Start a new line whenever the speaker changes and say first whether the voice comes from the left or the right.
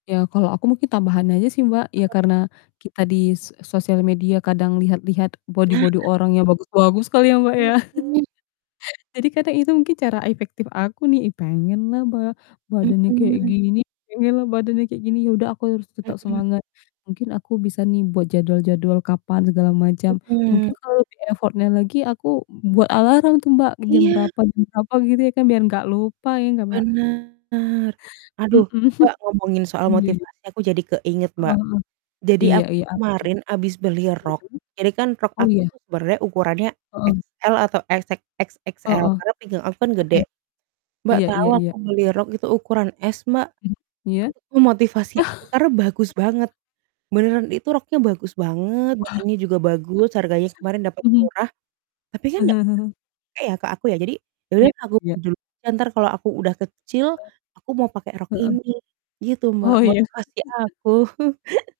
left: Ya, kalau aku mungkin tambahan aja, sih, Mbak,
right: Apa,
left: ya,
right: tuh?
left: karena kita di so sosial media kadang lihat-lihat
right: Nah.
left: bodi-bodi orang yang bagus-bagus kali ya, Mbak, ya.
right: Mhm.
left: Jadi, kadang itu mungkin cara efektif aku nih, ih, pengenlah ba badannya kayak
right: Mhm.
left: gini pengenlah badannya kayak gini, ya, udah aku harus tetap
right: Mhm.
left: semangat, mungkin aku bisa, nih, buat jadwal-jadwal kapan segala macam, mungkin
right: Mhm.
left: kalau lebih effort-nya lagi aku buat alarm, tuh, Mbak, jam
right: Iya.
left: berapa jam berapa, gitu, ya, kan biar enggak lupa, ya, enggak, Mbak?
right: Benar,
left: Mhm.
right: aduh, Mbak, ngomongin soal
left: iya iya.
right: motivasi aku jadi keinget,
left: Heeh
right: Mbak.
left: heeh.
right: Jadi,
left: Iya
right: aku
left: iya,
right: tuh
left: apa, tuh?
right: kemarin abis beli rok. Jadi, kan,
left: Mhm.
right: rok
left: Oh,
right: aku
left: iya.
right: tuh sebenarnya ukurannya
left: Heeh.
right: XL atau XX XXL
left: Heeh.
right: karena pinggang aku kan
left: Oke.
right: gede. Mbak,
left: Iya
right: tahu
left: iya
right: aku
left: iya.
right: beli rok itu ukuran S, Mbak,
left: Mhm, iya.
right: itu motivasi aku, karena bagus banget. Beneran itu roknya bagus banget,
left: Wah,
right: bahannya juga bagus, harganya kemarin dapat
left: mhm.
right: murah. Tapi kan [unintelligible] ya, ke aku ya, jadi ya
left: Iya
right: udahlah aku beli
left: iya.
right: dulu, bentar kalau aku udah kecil, aku mau pake rok
left: Iya, Heeh.
right: ini gitu Mbak,
left: Oh, iya.
right: motivasi aku.